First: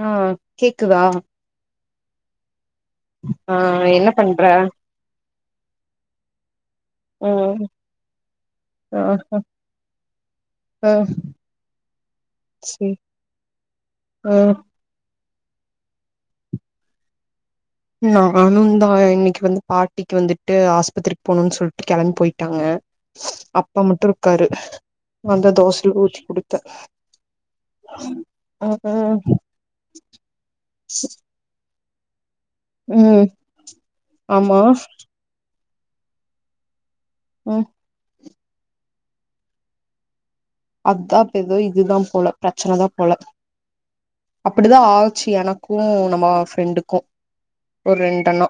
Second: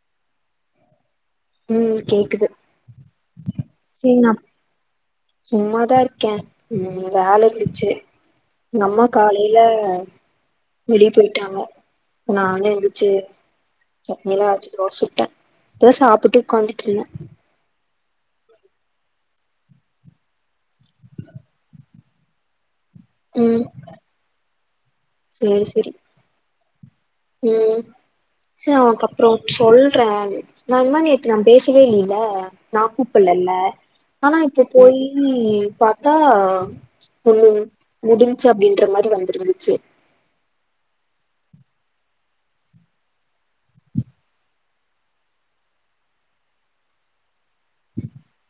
ஆ கேக்குதா ம் கேக்குது ஆ என்ன பண்ற சும்மாதான் இருக்கேன் ம் வேல ம் இருந்துச்சு எங்க ஆ அம்மா காலையில ஆ வெளியே போயிட்டாங்க நானும் செரி எந்துச்சு சட்னி எல்லாம் ம் வச்சு தோச சுட்டேன் இப்பதா சாப்புட்டு உட்காந்துட்டு இருந்தேன் நானும் தான் இன்னைக்கு வந்து பாட்டிக்கு வந்துட்டு ஆஸ்பத்திரிக்கு போணும்ன்னு சொல்லிட்டு கெளம்பி போயிட்டாங்க ம் அப்பா மட்டு இருக்காரு நாத சேரி சேரி தோசைல ஊத் குடு த ம் சேரி உனக்கு ம் அப்புறோ சொல்றேன் நா இந்மாரி நேத்து நா பேசவே இல்லையே ல நா ம் கூப்பலல்ல ஆனா ஆமா இப்ப போயி பாத்தா முன்னும் ம் முடி சோ அப்படின்ற மாரி வந்திருந்துச்சு அதான்ப்ப எதோ இதுதான் போல பிரச்சனதா போல அப்டிதா ஆச்சு எனக்கு நம்ம ஃப்ரெண்டுக்கு ஒரு ரெண்டனா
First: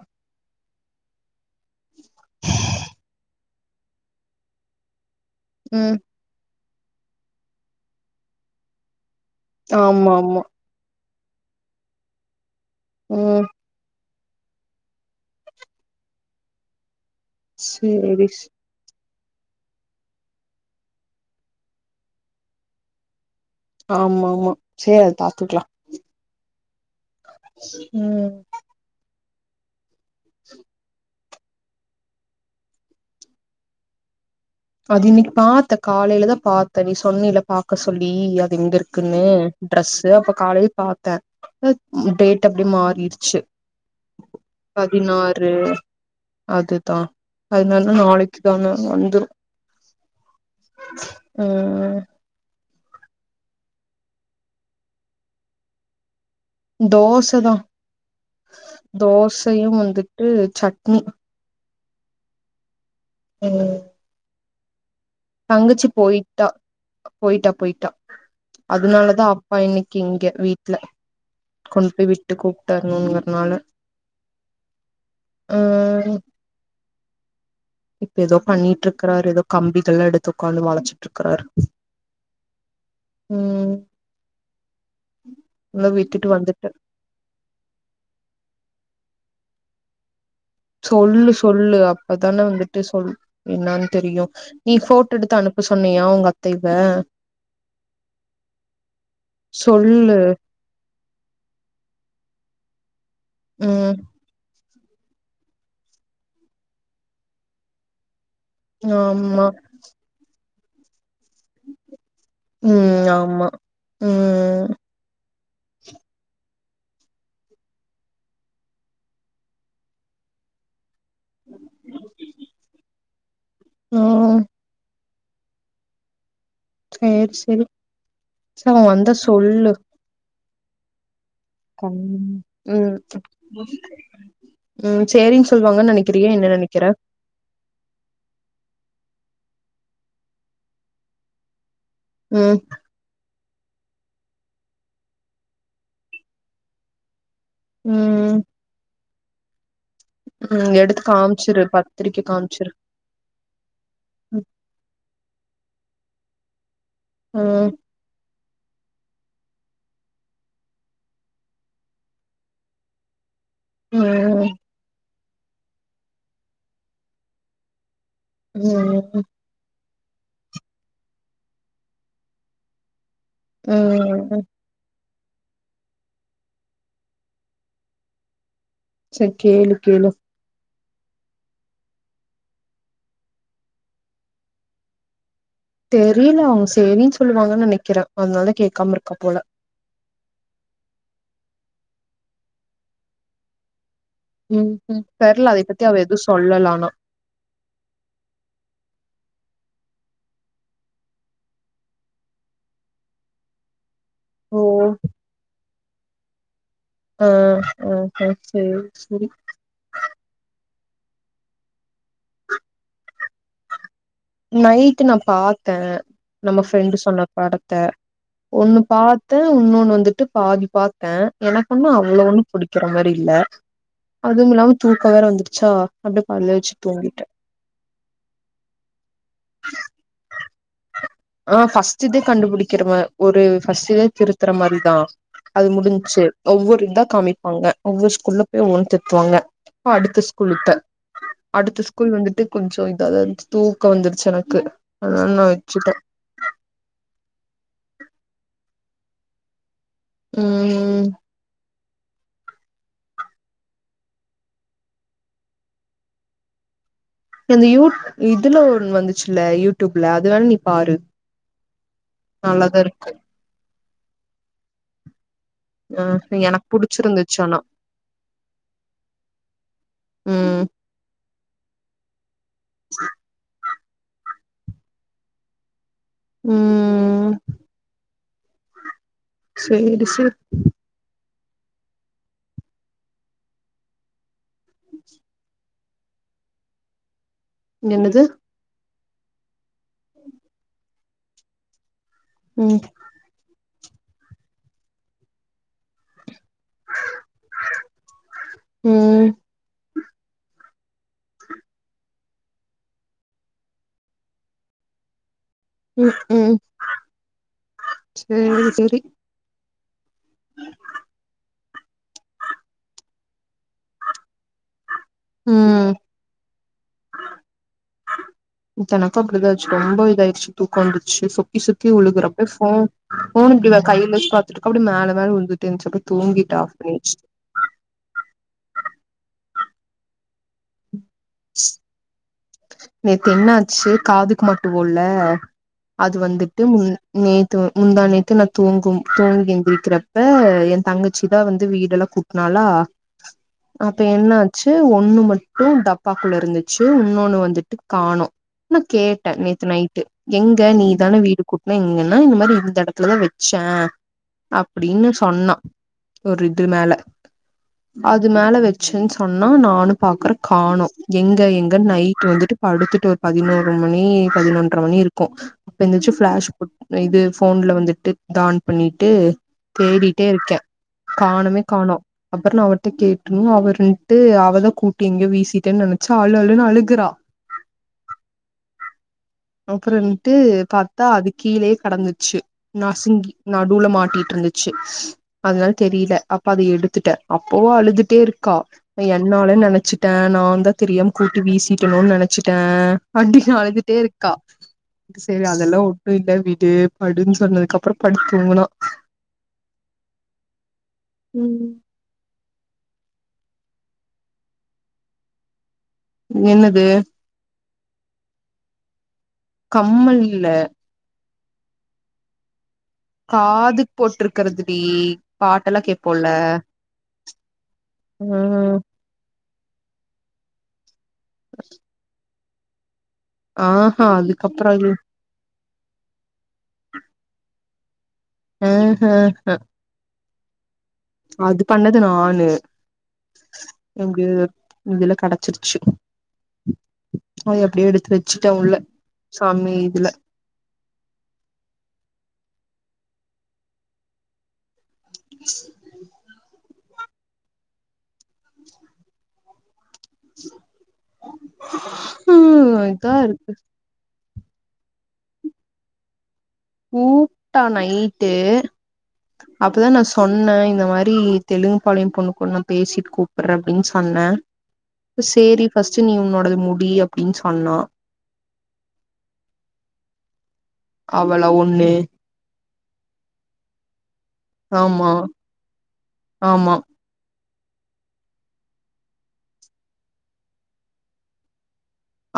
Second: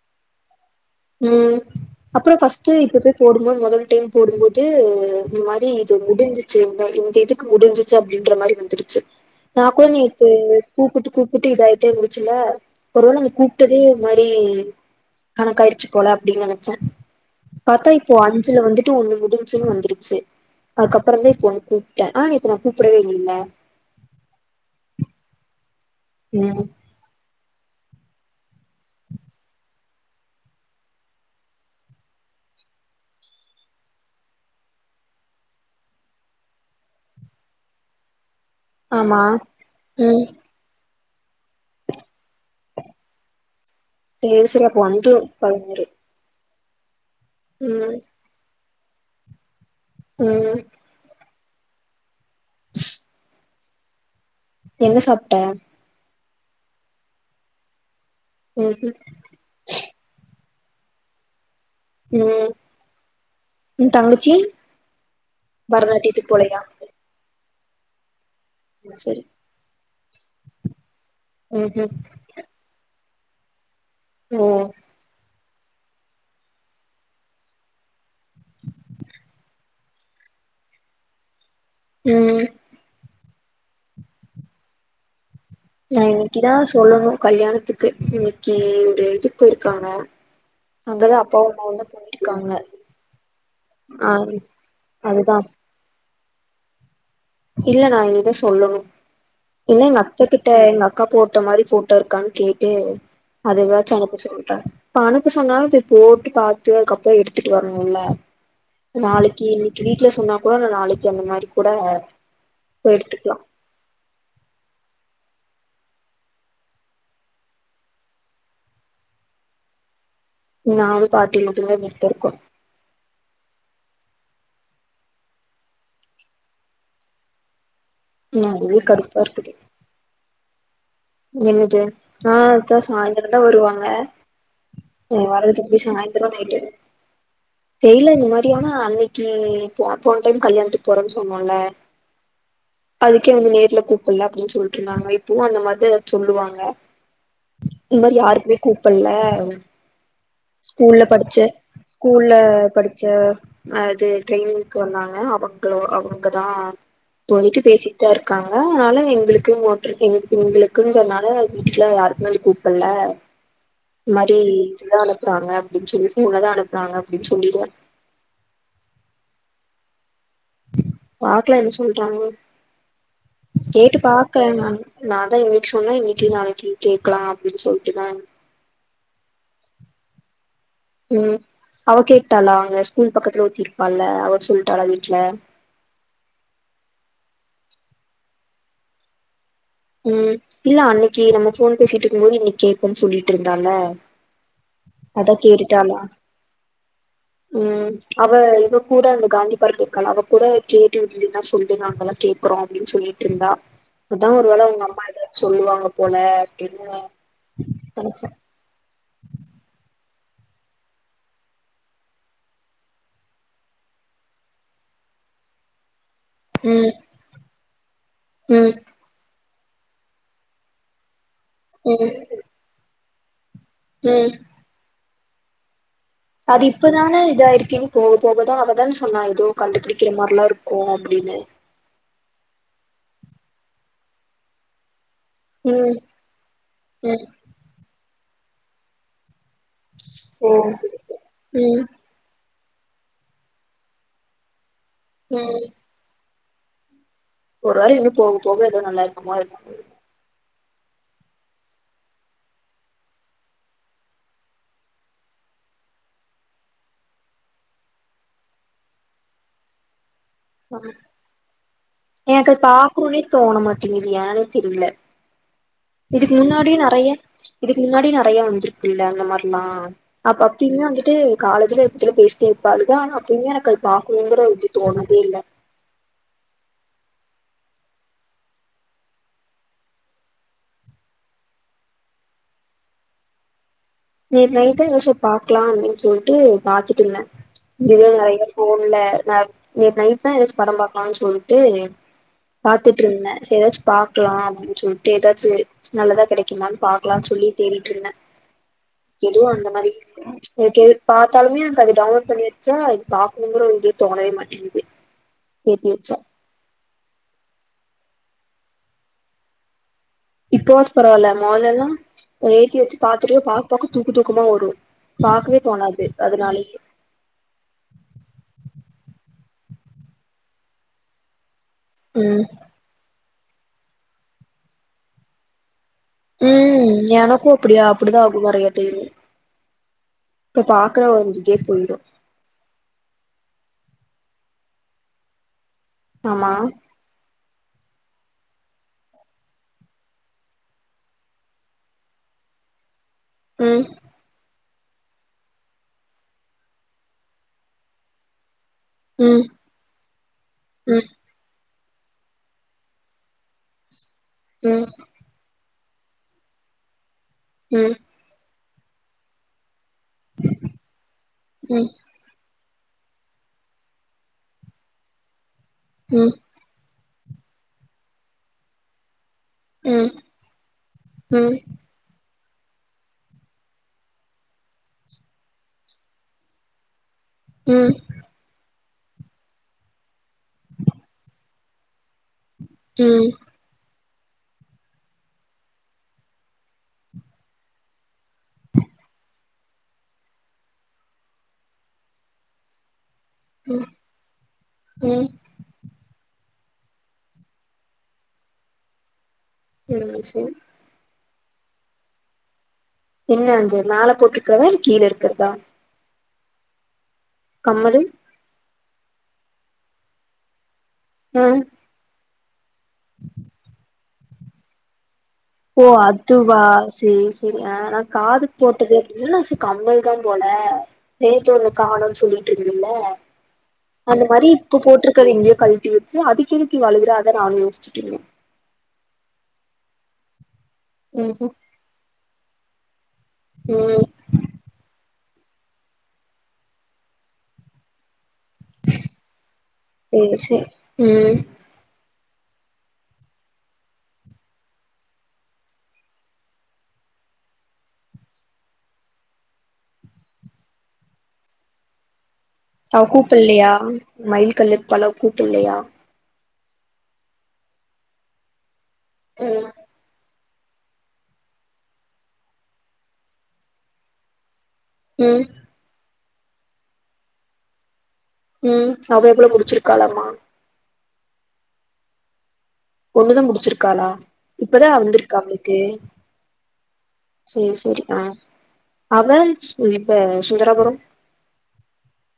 உம் அப்புறம் ஃபர்ஸ்ட்டு இப்பத போடு மொ மொதல்ல டைம் போடும்போது மாரி இது ம் முடிஞ்சி சி இந்த இந்த இதுக்கு முடிஞ்சிச்சு அப்டின்ற மாரி வந்துருச்சு நா கூட ஆமா நேத்து ஆமா கூப்புட்டு கூப் குட்டி இதாகிட்டே இருந்துச்சுல ஒருவேளை நம்மள ம் கூப்டதே இது மாரி கணக்காயிருக் போல அப்டின் நெனைச்சே பாத்தா இப்போ சேரி அஞ்சுல வந்துட்டு ஒண்ணு முடிஞ்ச்சினு வந்துருச்சு அதுக்கப்புறோ தான் இப்ப கூப்பிட்டேன் ஆ நேத்து நா கூப்டவே இல்ல ஆமா ஆமா செரி அது பாத்துக்கலா உம் ம் அது இன்னைக்கு பாத்த காலையிலதான் பாத்தே நீ சொன்ன இல பாக்க சொல்லி அ எங்க இருக்குன்னு ஆமா ட்ரெஸு ம் அப்ப காலையில் பார்த்தே ட [unintelligible] [unintelligible] அப்படியே மாறிடுச்சு சேரி சேரி அப்ப ஒன்று பதினாறு பதினோரு அதுதா அதுனால ம் நாளைக்கு தானே வந்துரு ம் ம் என்ன சாப்பிட்ட தோச தா ம் தோசையும் வந்துட்டு சட்னி ம் ம் தங்கச்சி தங்கிச்சி பரதநாட்டியத்துக்கு போயிட்டா போலையா போயிட்டா போயிட்டா அதனால சரி தா அப்பா இன்னை இங்க வீட்ல கொண்டு ம்ஹும் போய் விட்டு கூப்பிட்டருங்க அதனால ஓ ம் இப்ப ஏதோ பண்ணிட்டு இருக்குறாரு ஏதோ கம்பிகள் எல்லா எடுத்து உக்காந்து வளைச்சுட்டு இருக்குறாரு ம் ம் இல்ல நா விட்டுட்டு இன்னைக்கு தா வந்துட்ட சொல்லணும் கல்யாணத்துக்கு இன்னைக்கி இதுக்கு இருக்காங்க சொல்லு சொல்லு அப்பதானே வந்துட்டு சொல் என்னானு ஆ தெரியும் நீ போட்டோ அதுதா எடுத்து அனுப்ப சொன்னியா உங்க அக் [unintelligible] இல்ல நா இனி சொல்லணு இல்ல எங்க சொல்லு அத்தகிட்ட எங்க அக்கா போட்டோ மாரி போட்டோ இருக்கான்னு கேக் டே அது தா ம் சொதப்பிச்சில்ற அனுப்ப சொன்னாலும் இப்ப போட்டு பாத்து அதுக்கப்றோ எடுத்துட்டு வரணும்ல நாளைக்கி ஆமா இன்னைக்கி வீட்ல சொன்னா கூட நாளைக்கு அந்த மாரி கூட போய் ம் எடுத்துக்கலா ஆமா ம் நாம் பாட்டி வீட்ல [unintelligible] ம் செரி செரி ச அதுவே அவன் வந்தா கடுப்பா இருக்குது சொல்லு என்னது கண் ஆ ம் சாயந்திரம் தா வருவாங்க ம் சேரின்னு வரதுக்கு எப்டியும் சொல்லுவாங்கன்னு நெனைக்கிறியா சாயந்தரம் என்ன நைட்டு நெனைக்கிற தெரில இந்த மாரி ஆனா அன்னை இது போ போன டைம் கல்யாணத்துக்கு போறோன்னு சொன்னோல்ல? ம் க்கு நேர்ல கூப்புட்ல அப்டின்னு சொல்ட்ருந்தாங்க இப்பவு அந்த மாரிதா சொல்லுவாங்க இந்த மாரி ம் யாருக்குமே கூப்பட்ல அ ம் எடுத்து ஸ்கூல்ல படிச்ச காமிச்சிரு பத்திரிக்க ஸ்கூல்ல காமிச்சிரு படிச்ச அது ம் ட்ரெய்னிங்க்கு வந்தாங்க அவங் களா அவங்கதா தோழிக்கு ம் பேசிட்டுதா இரு க்காங்க அதனால எங்களுக்கு ஓட்றக்கு எங்களுக்கு [unintelligible] க்குங்கறனால வீட்ல யாருக்குமே வந்து கூப்பட்ல இந்த மாரி ம் இதுதா அனு ப்புனாங்க அப்டின்னு சொல்லி இவுங்கதா அனுப்புனாங்க அப்டின்னு சொல்லிருவ. ம் ம் பாக்கலா என்ன சொல்றாங்கன்னு. கேட்டு ம் பாக்கறே நானு நா அதா இன்னைக்கி சொன்னா இன்னைக்கி நாளைக்கி கேக்கலா அப்டின்னு சொல்ட்டுதா செரி கேளு கேளு ம் அவ கேட்டாளா அங்க ஸ்கூல் பக்கத்துல ஒருத்தி இருப்பால்ல அவ சொல்ட்டாளா வீட்ல? தெரியல அவங்க சேரின்னு சொல்லுவாங்கன்னு நெனைக்கிறே அதனால கேக்காம இருக்கா போல. ம் இல்ல அன்னக்கி நம்ம ஃபோன் பேசிட்டு இருக்கும் போது இன்னக்கி கேப்பேன்னு சொல்லிட்டு இருந்தால்ல ம் ம் அதா தெர்ல அதை பத்தி அவ கேட்டுட்டாளா எதுவு சொல்லல ஆனா ம் அவ இவ கூட அந்த காந்தி [unintelligible] இருக்கால்ல அவ கூட கேட்டுட்டீங்கனா சொல்லு நாங்கல்லா கேக்குறோ அப்பிடின்னு சொல்லிட்ருந்தா ஒரு வேள ஓ அவுங்க அம்மா எதாவது சொல்லுவாங்க போல அப்டின்னு ஆ ஆ நெனச்சே ஹ செரி செரி நைட்டு நா பாத்தே நம்ம ம் ஃப்ரெண்டு சொன்ன பட த்த ம் ஒண்ணு பா த்தே இன்னொன்னு வந்துட்டு பாதி பாத்தே எனக்கொன்னு ம் அவ்ளவு ஒன்னு புடிக்குற மாரி இல்ல ம் அதும் இல்லாம தூ க்கோ வேற வந்துருச்சா அப்டியே பல்ல அது வச்சு இப்பதானே தூங்கிட்டே இதா இருக்கீங்க போக போகதான் அவதான் சொல்ல நான் ஏதோ கண்டுபிடிக்கிற மாதிரிலாம் இருக்கோ அப்படின்னு ஆ ஃபர்ஸ்ட் இதே கண்டுபிடிக்கிற மா ஒரு ஃபர்ஸ்டே திருத்துற மாதிரிதான் அது ம் முடிஞச்சு ஒவ்வொரு இதா ம் காமிப்பாங்க ஒவ்வொரு ள்ள போய் உணுத்துவாங்க அடுத்த ஓ ஸ்கூலுட அடுத்த ம் ஸ்கூல் வந்துட்டு கொஞ்சம் இததான் இருந்துச்சு க்கம் வந்துருச்சு எனக்கு அத ந ம் வச்சுிட்டேன் ஒரு வாரம் எம் போக போக ஏதோ நல்லா இருக்குமோ உஹம் உம் அந்த யூ இதுல ஒ வந்துச்சுல்ல யூடியூப்ல வேணா நீ பாரு எனக்கு நல்லாதா இருக்கு பாார்கணும்னே தோணமாட்டுது யானே தெரியல ஆ இதுக்கு எனக்கு முன்னாடி நெறைய புடிச்சிருந்துச்சு ஆனா இதுக்கு முன்னாடி நெறைய வந்திருக்கு இல்ல அந்த மாதிரல்லாம் அப்ப ம் அப்பயுமே வந்துட்டு காலேஜல [unintelligible] சேப்பாங்க ஆனா அப்ப எனக்கு பாக்கனும்றது தோணதே இல்ல [unintelligible] உம் செரிசெ ரி நேத்து நைட்டு யோசிச்சு பாக்கலாம் அப்படின்னு சொல்லிட்டு பாத்துட்டு இருந்தேன் இது என்னது நெறைய போன்ல ந நேத்து நைட் தான் ஏதாச்சும் படம் பாாரக்கலாம்னு சொல்லிட்டு ம் பாத்துட்டு இருந்தேன் ஏதாச்சும் பாக்கலாம் அப்படின்னு சொல்லிட்டு ஏதாச்சு நல்லதா கிடைக்குமனு பாக்கலாம்னு சொல்லி தேடிட்டு இருந்தேன் ம் எதுவும் அந்த மாதிரி எது பார்த்தாலுமே எனக்கு அது டவுன்லோட் பண்ணி வச்சா அது பாக்கணும்ற இதுவே தோணவே மாட்டேங்கது உம் உம் செரி செரி இப்போ வாச்சு பரவாயில்ல மொதல்ல எல்லாம் ஏத்தி வச்சு பார்த்துட்டு பா பாக்க தூக்க தூக்கமா வரும் பாக்கவே ம் தோணாது அதனாலயே எனக்கு அப்டிதாச்சு ரொம்ப இதாயடுச்சு தூக்க வந்துச்சு சுத்தி ம் உழுகுறப்ப போன் போன இப்படிவ கையில்ல பாத்துட்டுக்க அப்படி மேல மேல உழுந்துட்டே இருந்துச்சு தூங்கிட்ட ஆஃப் பண்ணி உம் வச்சுட்டு எனக்கும் அப்படியா அப்படிதான் ஆகமையது கப்பாாக [unintelligible] அப்புறம் வந்துக்கே போயிடும் நேத்து என்னாச்சு காதுக்கு மட்டுவோல அது ஆமா வந்துட்டு முன் நேத் முந்தாநேத்து நா தூங்கும் தூங்கி எந்திருக்கிறப்ப என் தங்கச்சி தா வந்து வீடெல்லா கூட்னாலா ம் அப்ப என்னா ச் ஒண்ணு மட்டு டப்பாக்குள்ள இருந்துச்சு உன்னொன்னு வந்துட் ட் காணோ நா கேட்டே ம் நேத்து நைட்டு எங்க ம் நீதானே வீடு கூட் இங்கன்னா இந்த மாரி இந்த இடத்துலதா வச்சே ம் அப்டின்னு சொன்னா ஒரு இது மேல ம் அது மேல வச் ச்ன்னு சொன்னா நானு பாக்குற காணோ எங்க எங்கனு ம் நைட் வந்துட்டு அடுத்துட்டு ஒரு பதினோரு மணி பதினொன்றர மணி இருக்கு அப்ப எந்திர்ச் ம் ஃப்ளாஷ் போட் இது ஃபோன்ல வந்துட்டு தான் பண்ணிட்டு ம் தேடிட்டே இருக்கே ம் காணுமே காணோ அப்புறோ நா அவிட்ட கேட்டணு அவர்ட்டு அவதா கூட்டி எங்கயோ வீசிட்டேன்னு நெனச்சு அளு அளுன்னு அழுகுறா ம் அப்றந்துட்டு பார்த்தா அது கீழேயே கடந்து ச்சு நசிங்கி நடூல மாட்டி ட்ருந்துச்சு அதனால தெரில அப்ப அத எடுத்துட்டே அப்போ அழுதுட்டே இருக்கா என்னால நெனைச்சிட்டே நா தா தெரியாம கூட்டி வீசிட்டணோ நெனைச் ச்சிட்ட அண்டி ம் அழுதுட்டே இருக்கா ம் செரி அதெல்லா ஒட்டு இல்ல வி டு படுன்னு சொன்னதுக்கு அப்றோ படுத்தூங்னா சரிங்க சரி ம் என்ன அந்த நாள போட்டிருக்கவா கீழ இருக்றதா என்னது கம்மலு கம்மல்ல அ காதுக் போட்டிருக்கதுடி ஓ அதுவா செரி செரி ஆ நா ஆ காதுக்கு போட்டுகறுதுனு ச கம்மல் தா போல நேத்தொன்னு காணோன் சொல்லிட் ட்ருந்தில்ல ஆஹா அந்த மாரி அதுக்கப்புறோ இப்ப அது போட்ருக்கறது எங்கயோ கழ்ன் ருச்சு அதுக்கு எதுக்கு இவ அழுகுறா அதா நானு யோசிச்சிட்ருந்தே. ம் ஹூ ஹ ம்ஹும் அது பண்ணது நானு ம் எங்க இதுல கெட ச்சிருச்சு அதய அப்டியே எடுத்து வ ச்சிட்ட உள்ள சாமி இதுல சேரி சேரி ம் [inaudible] அவ இதா இருக்கு கூப்புட்லயா மைல் கல்லு இப்பல்லா கூப்புட்லயா கூப்டா நைட்டு ம் அப்பதா நா சொன் னே இந்த மாரி தெலுங்குபாளையம் பொண்ணு கூட நா பேசிட்டு கூப்பட்றே அப்டின்னு சொன்னே ம் சேரி ஃபர்ஸ்ட் நீ உன்னோ டத முடி அப்டின்னு சொன்னா. ம் அவ எவ்வளவு முடிச்சிருக்காளாமா? அவளா? ஒண்ணு. ஒண்ணுதா முடிச்சிருக்காளா? இப்பதா ஆமா வந்துருக்கா அவுளுக்கு? ஆமா சேரி சேரி ஆ அவ இவ சுந்தராபுரம்?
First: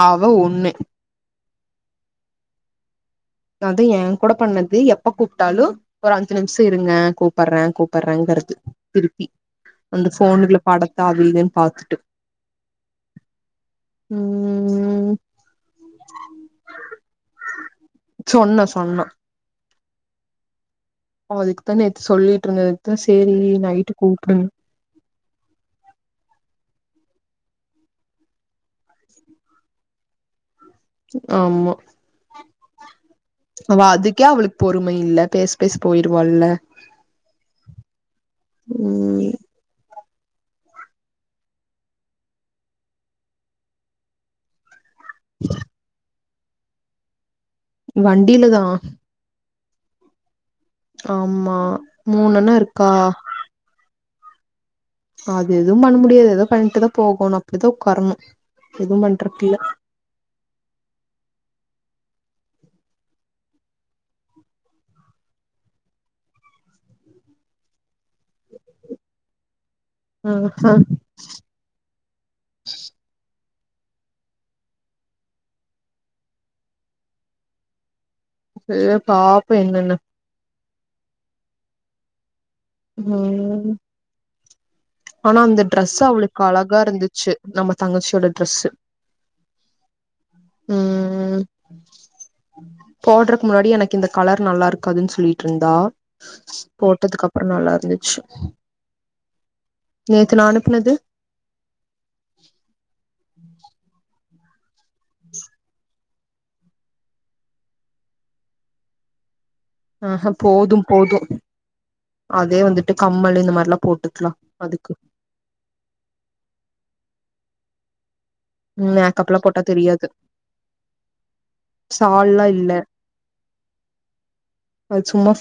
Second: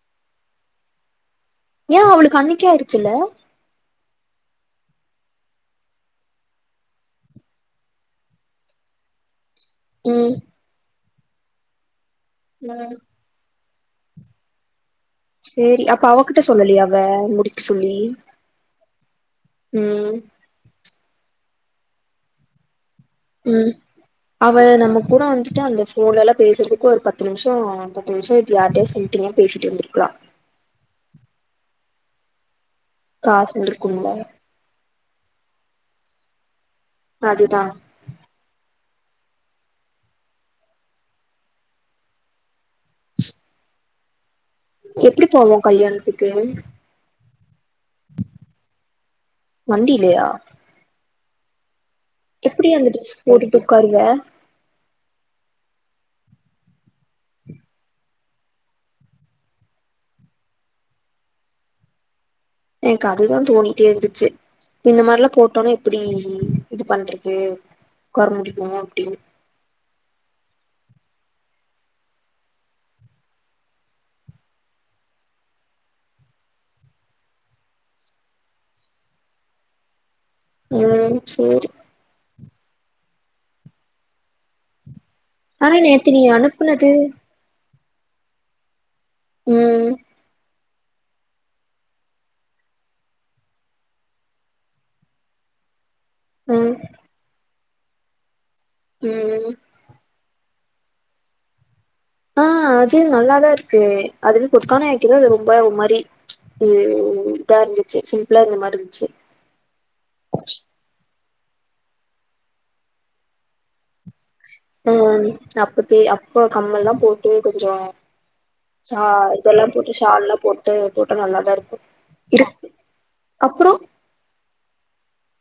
அவ ஒண்ணு. ஏ அவளுக்கு அன்னக்கே ஆயிடுச்சில்ல? அது ஏன் கூட பண்ணது எப்ப கூப்ட்டாலு ஒரு அஞ்சு நிமிஷோ இருங்க கூப்பட்றே கூப்பட்றேங்கறது திருப்பி அந்த ம் ஃபோனு இதுல பட த்த அது இதுன்னு பாத்துட்டு ம் ம் சேரி அப்ப அவகிட்ட சொல்லலயா அவ முடிக்க சொல்லி? சொன்னா சொன்னா ம் அவ அதுக்குதா நேத்து சொல்லிட்டு இருந்தது ம் அவ நம்ம கூட வந்துட்டு அந்த ஃபோன்ல எல்லா பேசறது க்கு ஒரு பத்து நிமிஷோ பத்து நிமிஷோ இப்ப யார்ட்டயாது சொல்லிட்டு நீயா பேசிட்டு வந்துருக்கலா ஆமா காசு அவ வந்திருக்கும்ல அதுக்கே அவளுக்கு பொறும இல்ல பேச பேச போயிருவால்ல அதுதா ம் எப்டி போவோ கல்யாணத்துக் கு வண்டில தா வண்டில்லயா ஆமா மூணண்ணா எப்புடி அந்த இருக்கா டிரெஸ் போட்டுட்டு உக்காருவ அது எதும் பண்ண முடியாது எதொ பண்ட்டுதா போகொனு அப்டிதா உக்காரணு எதும் பண்றக்கில்ல என்க்கு அதுதா தோணிட்டேருந்துச்சு இந்த மார்லா போட்டோனா எப்பிடி இது பண்றது கொற முடிக்கு அப்டின் ஆஹா சே பாப்பொ என்னன்னு ம் சேரி ம் ஆனா அந்த ட்ரெஸ்ஸு நேத்து நீ அவளுக்கு அனுப்புனது அழகாருந்துச்சு நம்ம தங்கச்சியோட ட்ரெஸ்ஸு ம் ம் ம் போட்றக்கு முன்னாடி எனக்கு இந்த கலர் நல்லா இருக்காதுன் சொல்லிட்ருந்தா ம் போட்டதுக்கப்றொ நல்லாரு ந்துச்சு ம் நேத்து நா அனுப்புனது ஆ அது நல்லாதாருக்கு அதுவே கொட்டுக்கான [unintelligible] ரொம்ப ஒர் மாரி இதா இருந்துச்சு சிம்பிளா இருந்த மாருன்ச்சு ஆஹ போதும் போது அதே வந்துட்டு கம்மல் இந்த மார் ம் அப்ப பெ அப்ப கம்மல் தா போட் டு கொஞ்சொ ஷா மேக்கப்லா போட்டா இதெல்லாம் போட்டு தெரியாது ஷால்லா போட்டு போட்டா நல்லாதா இருக்கு ஷால்லா இருக் இல்ல அப்றொ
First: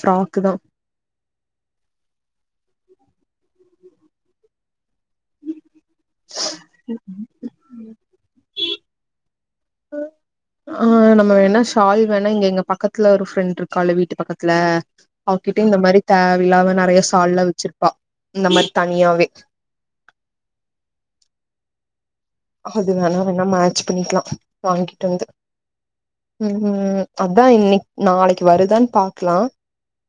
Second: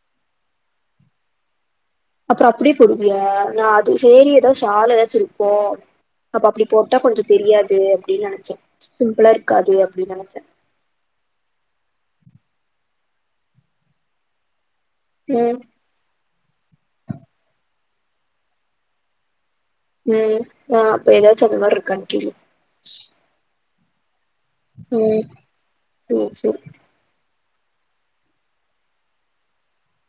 ப்ராக்கு தா அப்றொ அப்டியே போடுவியா நா அது சேரி எதா ஷால் எதாச்சிருக்கு அப்ப அப்டி போட்டா கொஞ்ச தெரியாது அப்டின் நெனச்சே சிம்பிளா இருக்காது அப்டி நெனச்சே ஆ நம்ம வேணா ஷால் வேணா இங்க எங்க பக்கத்துல ஒரு ஃப்ரெண்ட்ருக்கால்ல வீட்டு பக்கத்ல அவ்க்கிட்ட ம் இந்த மாரி தேவல்லாவ நெறைய சால்லா வச்சுரு ப்பா இந்த மாரி தனியாவே ம் ஆ அப்ப எதாச்சு அந்தமார்ருக்கான் கேளு அது வேணா வேணா மேட்ச் பண்ணிக்கலா வாங்கிட்டு ம் வந்து சேரி சேரி ம்ஹ் அதா இன்னிக் நாளைக்கு வருதான்னு பாக்கலா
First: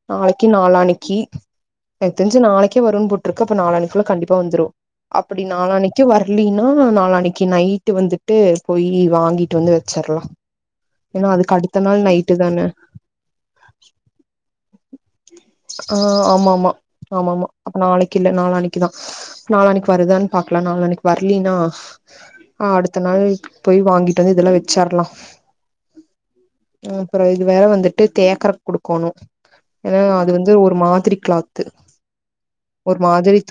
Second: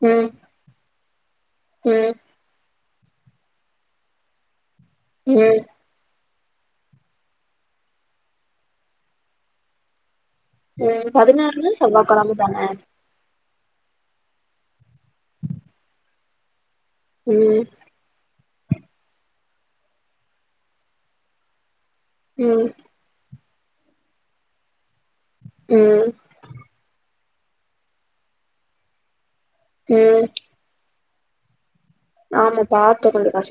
ம் நாளைக்கு நாலானைக் கி ம் எத்தஞ்சு நாளைக்கு கு வரும்ன் புற்றுக்கு அப்ப நால அணிக்குள்ள கண்டிப்பா வந்துடு அப்டி ம் நாளனைக்கு வர லினா நா நாளனைக் இன்னைக்கு நைட்டு வந்துட்டு போய் வாங்கிட்டு வந்து வச்சர்லா ம் ஏன்னா அதுக்கு பதினாறுனா அடுத்த நாள் நைட்டு செவ்வாகழம தான தானே ஆ ஆமா ஆமா ஆமா ஆமா ம் அப்ப நாளைக்கில்ல நாளனைக்குதா நாளனைக்கு வருதான்னு பாக்கலா நாளனைக்கு வர்லினா ம் ஆ அடுத்த நாள் போய் வாங்கிட்டு வந்து இதெல்லா வச்சர்லா ம் அப்புறோ இது வேர வந்துட்டு தேக்கற குடுக்கோணு ஏன்னா ம் அது வந்து ஒரு மாதிரி க்ளாத்து ஆமா பாத்து கொண்டு கசு